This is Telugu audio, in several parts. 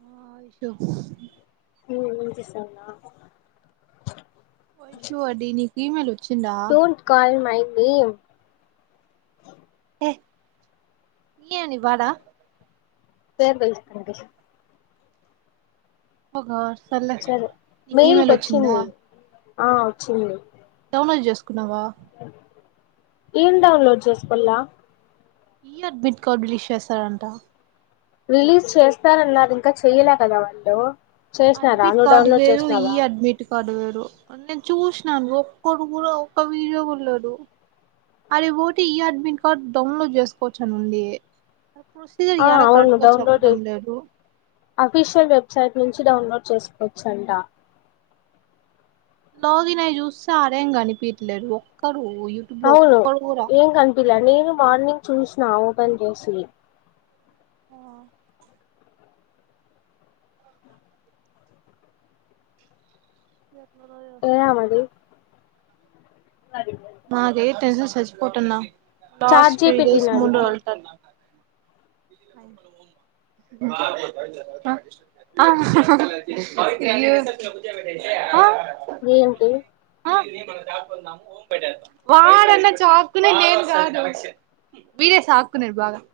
హా చెప్ ఉ ఉ వినిపిస్తందా వై షు అడ్డి ఈమెయిల్ ఒచ్చిందా బి య మ్ ఏ నీ బడా పేరు తెలుసుకో పిషు ఒక [unintelligible] సర్లే సరే నీక్ మెయిల్ కి ఈమెయిల్ వచ్చిందా వచ్చింది ఆ వచ్చింది డౌన్ లోడ్ చేకువా ఏం డౌన్లోడ్ చేసుకోలా ఈ అడ్మిట్ కార్డు రీలీష్ చేస్తారంట రిలీజ్ చేస్తనన్నారు ఇంకా చెయ్యలే కదా వాళ్ళు చేసినారా అడ్మిట్ నువ్వు కార్డు డౌన్లోడ్ వేరు ఈ చేసినావా అడ్మిట్ కార్డు వేరు అనిన్ చూసినాన్ ఒక్కరు కూడా ఒక్క వీడియో కూడా లేదు అది పోటి ఈ అడ్మిట్ కార్డు డౌన్ లోడ్ చేసుకోచ్చానీ అని ఉంది ప్రొసీజర్ ఆ యాడ అవును కరెక్ట్ గా డౌన్ లోడు చెప్పడం లేదు అఫీషియల్ వెబ్సైట్ నుంచి డౌన్లోడ్ చేసుకోచ్చంటా లాగిన్ అయి చూస్తే ఆడేమ్ కనిపియట్లే ఒక్కరు అవును ఏం కనిపిలే ఏం నేను మార్నింగ్ చూసిన ఓపెన్ జేసి ఆ ఎందులో ఏసుకోలో ఏమో అలా నాక టెన్షన్ సచ్చిపోటన్నా లాస్ట్ చాట్ త్రీ జీపీటీని డేస్ ముందు అడిగా వెళ్త త ఆ అయ్యో ఏంటి వాళ చేను వీడే సాకునర్ బాగా [unintelligible]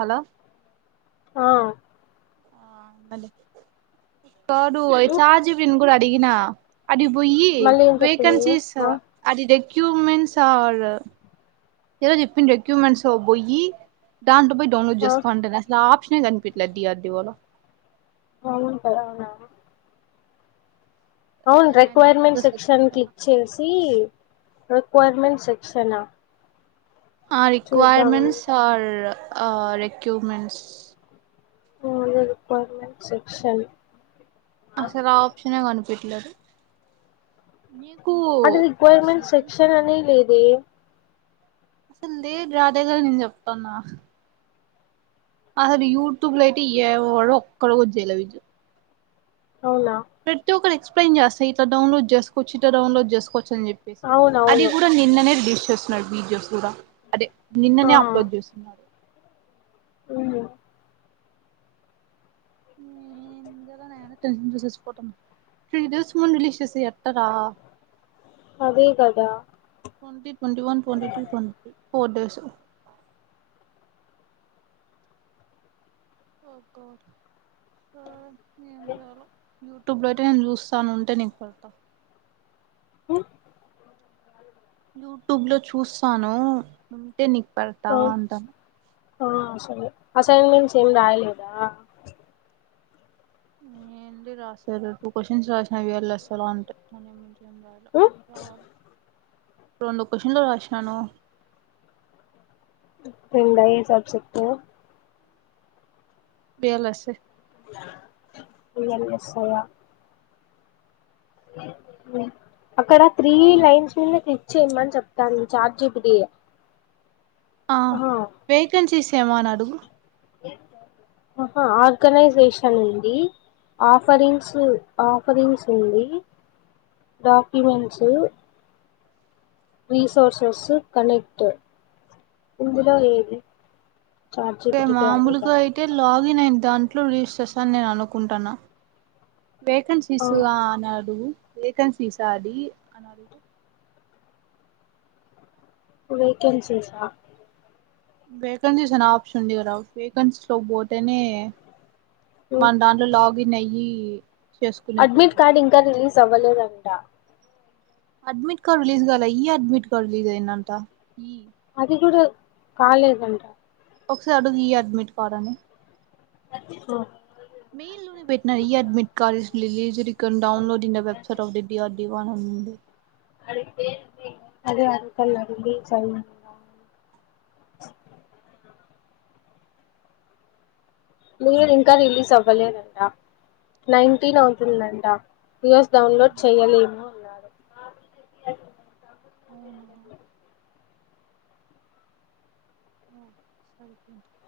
హలో ఆ ఆ మంట కడు ఉ చాజీవి కూడాడా అడిగనా అది పొయ్యి మళ్ళీ ఏం చెప్పింది వేకన్సీస్ ఆ అది ద ఎ్యూమెంట్స్ ఆరు ఏదో జప్పెక్యూమెంట్స్ పోయి దాన్ పోయి డౌన్లోడ్ ఆ చేసుకో అంటది అసలు యాప్ కష్ని గనిపిట్ల దయాదివాాల [unintelligible] అవుంట అవునా అవును రిక్వైర్మెంట్ సెక్షన్ క్లిక్ చేసి రిక్వైర్మెంట్స్ సెక్షన ఆ రక్వైర్మెంట్స్ ఆ ఆ రిక్యూమెంట్స్ ఓ రిక్వైర్మెంట్ సెక్షన్ అసలు ఆ ఆప్షనే కాను ఇట్లనె అంటే రిక్వైర్మెంట్ సెక్షన్ అనే లేదే అసలులేదు రా అదే గద నేను చెప్తన్న అసలు యూట్యూబ్ లో అయితే ఏ వడు ఒక్కడు కూడా చ్చయలే విజు అవున ప్రతి ఒక్కరు ఎక్స్ప్లెన్ చేస్త ఇట డౌన్లోడ్ చేస్కోవచ్చు ఇ ట డౌన్లోడ్ చేస్కోవచ్చు అని చెప్పేసి అది అవునవును కూడా నిన్ననే దష్ చెస్ ప్రాక్టీస్ చెస్ కూడా అదే నిన్ననే అప్లోడ్ చేస్తున్నా ఉ హ్మ్మ్ త్రీ డేస్ ముందు రిలీజ్ చేస్తే ఎట్టారా అదే కదా కొడిప్ [unintelligible] twenty one twenty two twenty photos ఓపిక వా ఎం జేయాలో యూట్యూబ్ లో అయితే నేను చూస్తాను ఉంటే నీకు పేడత మ్మ్ యూట్యూబ్ లో చూస్తాను ఉంటే నికు పేడతా ఆ అంట ఆ సరే అసైన్మెంట్స్ ఏం రాయలేదా ఏంది రాసేది టూ క్వశ్చన్స్ రాసిన వదిలేసాను అంటే కానీ రాయలే మ్మ్ రాయాలి రెండు కొశన్లు రాసినాను రెండై సబ్జెక్టు బియలక్సే ఇయల రాస్సావ ఏంది [unintelligible] అక్కడ త్రీ ఇంకా లైన్స్ మీన క్లిక్ చేయ్యమని చెప్ దాని చార్ట్ జి పి టి ఆ వేకన్సీస్ లేమా అడుగు ఆహ ఆర్గనైజేషన్ ఉంది ఆఫరింగ్స్ ఆఫరింగ్స్ ఉంది డాక్యుమెంట్స్ రిసోర్సెస్ కనెక్ట్ ఇందులో ఏది చాట్ తే జీపీటీకే మాములుగా అడుగుదాం అయితే లాగ్ గిన్ అయ్యింది దాంట్లో రీస్ చేస్తా అని నేను అనుకుంటన్న వేకన్సీస్ ఆ అని అడుగు వేకన్సీస్ ఆ అది వేకెన్సీస్ ఆ వేకన్సీస్ అన ఆప్షన్ ఉంది కదా వేకన్సీ లో పోతేనే ఉమ్. మన దన్లో లాగిన్ అయ్యి అడ్మిట్ చేసుకునేకుంటది కార్డ్ ఇంకా రిలీజ్ అవ్వలేదంట అడ్మిట్ కార్డు రిలీజ్ కాలే ఈ అడ్మిట్ కార్డు రిలీజ్ అయిందట అది కూడా కాలేజంట ఒకసారి అడుగు ఈ అడ్మిట్ కార్డ్ అని ఆ, మెయిల్ లోనే పెట్నా ఈ అడ్మిట్ కాలజ్ లీజు రీ ఇ ౌన్లోడ్డి ద వ వెబ్సైట్వుడి అ పోనంది అదే అడుగుతలే రిలీజ్ అయ్యిందా [unintelligible] మీర్ ఇంకా రిలీజ్ అవ్వలేనంట. నైన్టీన్ అవుతుందంట, యూఎస్ డౌన్లోడ్ చేయలేము అన్నారూ. అవునా ఉమ్.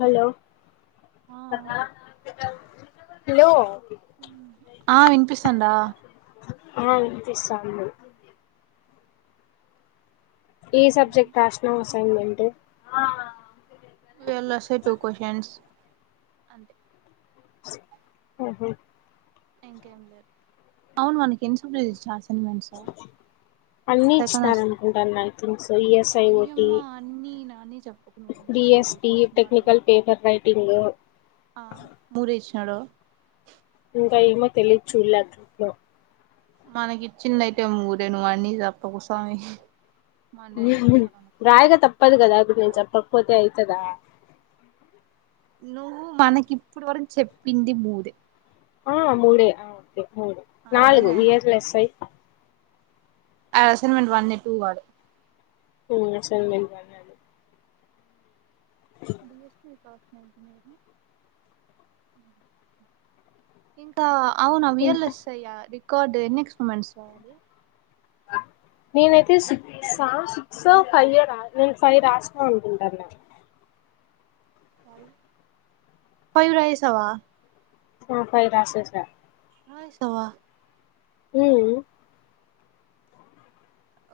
హలో ఆ హలో. ఆ ఆ వినిపిస్తాందా ఆ వినిపిస్తాన్ది. ఏ సబ్జెక్ట్ రాశినవ్ స్. సంగంటే. [unintelligible] అస్తాయి టూ క్వశ్చన్స్. ఉహుమ్. అవును వానికి. [unintelligible] అన్ని ఇచ్చినారు అనుకుంటాను I think so ESIOT DST technical paper writing [unintelligible] హడో. ఇంకా ఏమో తెలిద్ చూడ్లా గ్రూప్ లో. మనక్ ఇచ్చిన్దైతే మూదే, నువ్ అన్నీ జేప్పకుస్వామి. రాయాగ తప్పదు గదా, ఇప్పుడ్ నేన్ చప్పపోతే. [unintelligible] కదా. నువ్వు, మనకిప్పుడ్ వరక్ చెప్పింది మూదే. ఆ మూడేే ఆ. [unintelligible] మూడు, అదే నాలుగు నేను వి [unintelligible] ఎస్ ఐ. అద్ అసైన్మెంట్ వన్నె, టూ కాదు. ఉమ్ అసైన్మెంట్ రాయాలి. D S C pass. ఇంకా. అవునా వి ఎల్ ఇంకా ఎస్ ఐ ఆ అది. కార్డే నెక్స్ట్ మంత్స్. నేనైతే సిక్సా, సిక్సో, ఫైఓ రా నేన్ ఫైవ్ రాసిన అనుకుంట్టన్న. ఫైవ్ రాయేసవా. ఆ ఫైవ్ రాసేసా. రాయేసవా. హుమ్మ్.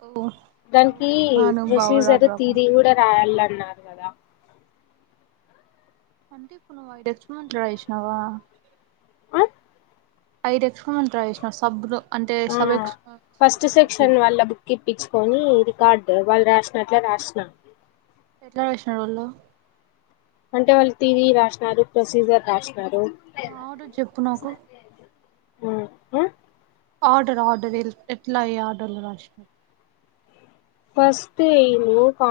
ఓ ఓ దానికి ప్రొసీజర్, మహానుభావురాలివమ్మా థియరి కూడా రాయాలట్. అన్నార్ గదా. అంటే ఇప్పుడు నువ్. [inaudible] అ. ఐ [unintelligible] సబ్బు తో. ఆ ఫస్ట్ కలిపి సెక్షన్ వాళ్ల, బుక్ ఇప్పించుకొని ఇది. కార్డు, వాళ్ళు రాసినట్లే రాసిన. ఎట్లా రాషినర్ వాళ్ళు. అంటే వాళ్ళు తిరిగి రాషినారు, ప్రొసీజర్ రాష్నా. రారు. ఆర్డర్ చెప్పు నాకు ఆర్డర్, ఆర్డర్ ఎట్లా ఏ ఆర్డర్లో రాషినవ్. ఫస్ట్ ఈ ను కా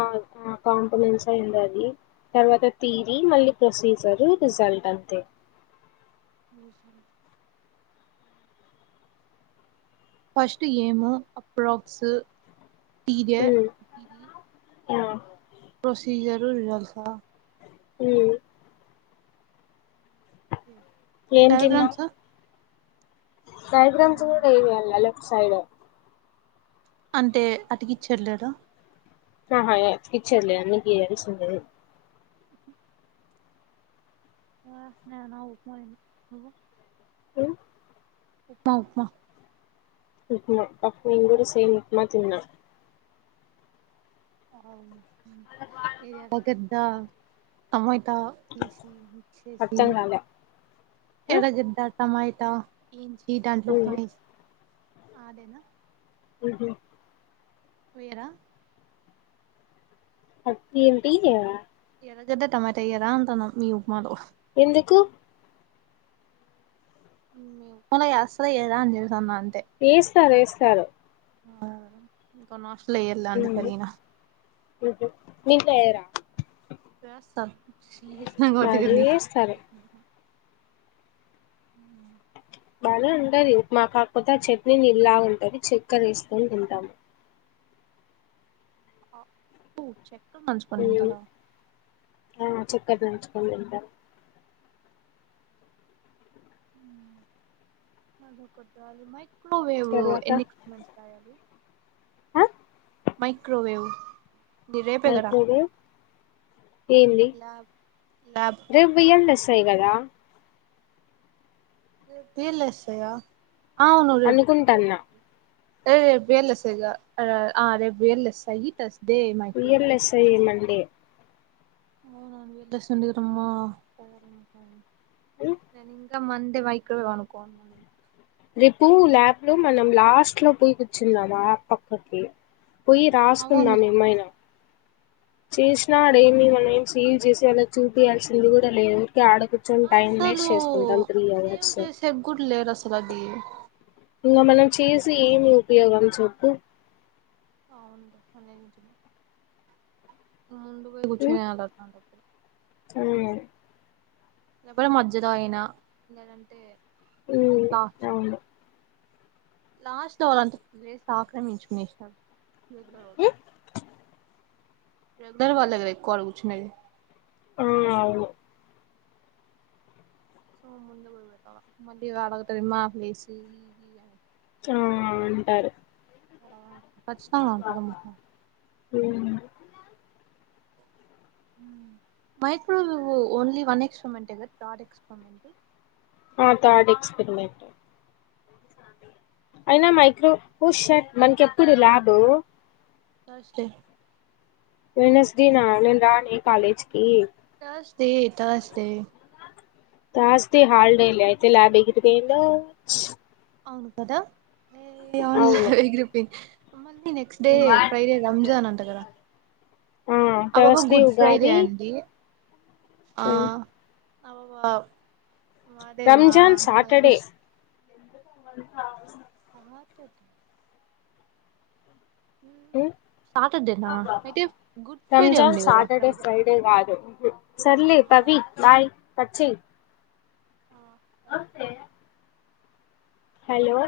కాంపనెంస్ అయింది అది తర్వాత తీరి మళ్ళీ ప్రొసీజరు రిజల్ట్ అంతే రిజల్ట్ ఫస్ట్ ఏమో అప్రాక్స్ పీరియ యా ప్రొసిజరు రిజల్ట్సా హ్ డయాగ్రామ్సా డైయాగ్రామ్స్ గుడా ఎయ్యాల్నా లేక్ సైడ్ అంటే అతికిచ్చట్లేరా అహ అతికిచ్చేది లేదు అన్ని గీయాల్సినయి ఆ నేనా ఉప్మా తిన్ నువ్వు [unintelligible] ఉప్మా ఉప్మా ఉప్మా ఫస్ట్ నేన్ గుడ సేమ్ ఉప్మా తిన్న ఏది అరగద్దా తమ త ఉప్పేసి మిక్స్ చేసి అర్థం కాలే ఆ ఎర్రగడ్డ టమైటా ఏం జె ఈ దాంట్లో ఉమ్ ఉప్మా చే ఆదే నా మ్ హ్ వేరా అట్ ఏంటి ఆ ఎర్రగద్ద టమాటా ఎయ్యరా అంటాంన్న మీ ఉప్మాలో ఎందుకు ఉప్మా అసలే [unintelligible] నంతే స్తారు ఏస్తారు. ఆ ఇంకా నాష్ మీ ఇంట్ల చేయరా చేస్తరు అది మ్ ఏస్తారు బానే ఉంటది ఉప్మా కాక్ పోతే ఆ చట్నీ నీల్లా ఉంటది చెక్కర ఏస్కొని తింటాము. ఓ చె [unintelligible] తింటారా క్కెర నుంచుకొని తింటాం అదొకట్ చాలు మై క్రోవేవ్ ఎన్ని [unintelligible] హ మైక్రోవేవ్ ఇది రేపే కదా మైక్రోడేవ్ ఎంది ల్యాబ్ ల్యాబ్ రేప్ బిల్ఎస్ పె కదా రేప్ బిల్ఎస్ సయ్య అనుకుంటాన్న ఏ రేప్ బేల్స్ ఏగా ఆ రేప్ బేల్స్ అయ్యి తస్ బిల్స్ ఏ మళ్ ళ్ళి అవునా వీల్లెసేండేరమ్మ ఉమ్ హు త మంది మైక్రొవెవ్ అనుకుం రేపు ల్యాబ్ లో మనం లాస్ట్ లో పోయి కూర్చుందామా పక్కకి పోయి అవును రాసుకుందాం ఏమైన అవును చెసినాడివినింగ్ అనెస్ సేవ్ చేసి అలా చూపయాల్సింది కూడా లేవు యడో కూర్చొని టైం అసలు వేస్ట్ చేసుకుంటాం త్రీ సేవ్ అవర్స్ చేసేకి కూడా లేరు అసలు అది ఇంకా మనం చేసి ఏమి ఉపయోగం చెప్పు అవును నిం వ్వు ముందు పోయి కూర్చొనేయాలి అట్లాంటప్పుడు హు లేకపోతే మధ్యలో అయినా లేదంటే ఉమ్ లాస్ట్ అవును లాస్ట్ లో వాళ్లంతా ప్లేస్ ఆక్రమించేసుకునేసినారు [inaudible] ఉమ్, ప్రెగ్నెంట్ వల్లే కదా ఎక్కువ ఆడ కూర్చునేది ఆ అవును మళ్ళీ అడుగుతాది మా ప్లేస్ ఆ అంటారు ఆ కచ్చితంగా అంటదమ్మా హ microwave only one experiment third experiment ఆ థర్డ్ ఎక్స్పెరిమెంట్ అయినా మైక్రో ఓ షట్ మనకేప్పుడు lab Thursday Wednesday నా నేను రానే కాలేజీకి Thursday Thursday Thursday holiday లే ఎగిరిపోయింది దోచ్. అవును కదా హే అవును ఎగిరిపోయింది. మళ్లీ నెక్స్ట్ డే ఫ్రైడే రంజాన్ అంట కదా. ఆ అబ్బబ్బ థర్స్డే గుడ్ ఫ్రైడే ఉగాది అండి ఆ ఉమ్, అవు అవు రంజాన్ శాటర్డే హార్ట్ ఎటాక్ సాటర్డేనా అయితే గుడ్ ఫ్రైడే రంజాన్ ఉంది కదా సాటర్డే ఫ్రైడే కాదు సర్లే పవి బాయ్ కట్ చెయ్ ఆ సరే హలో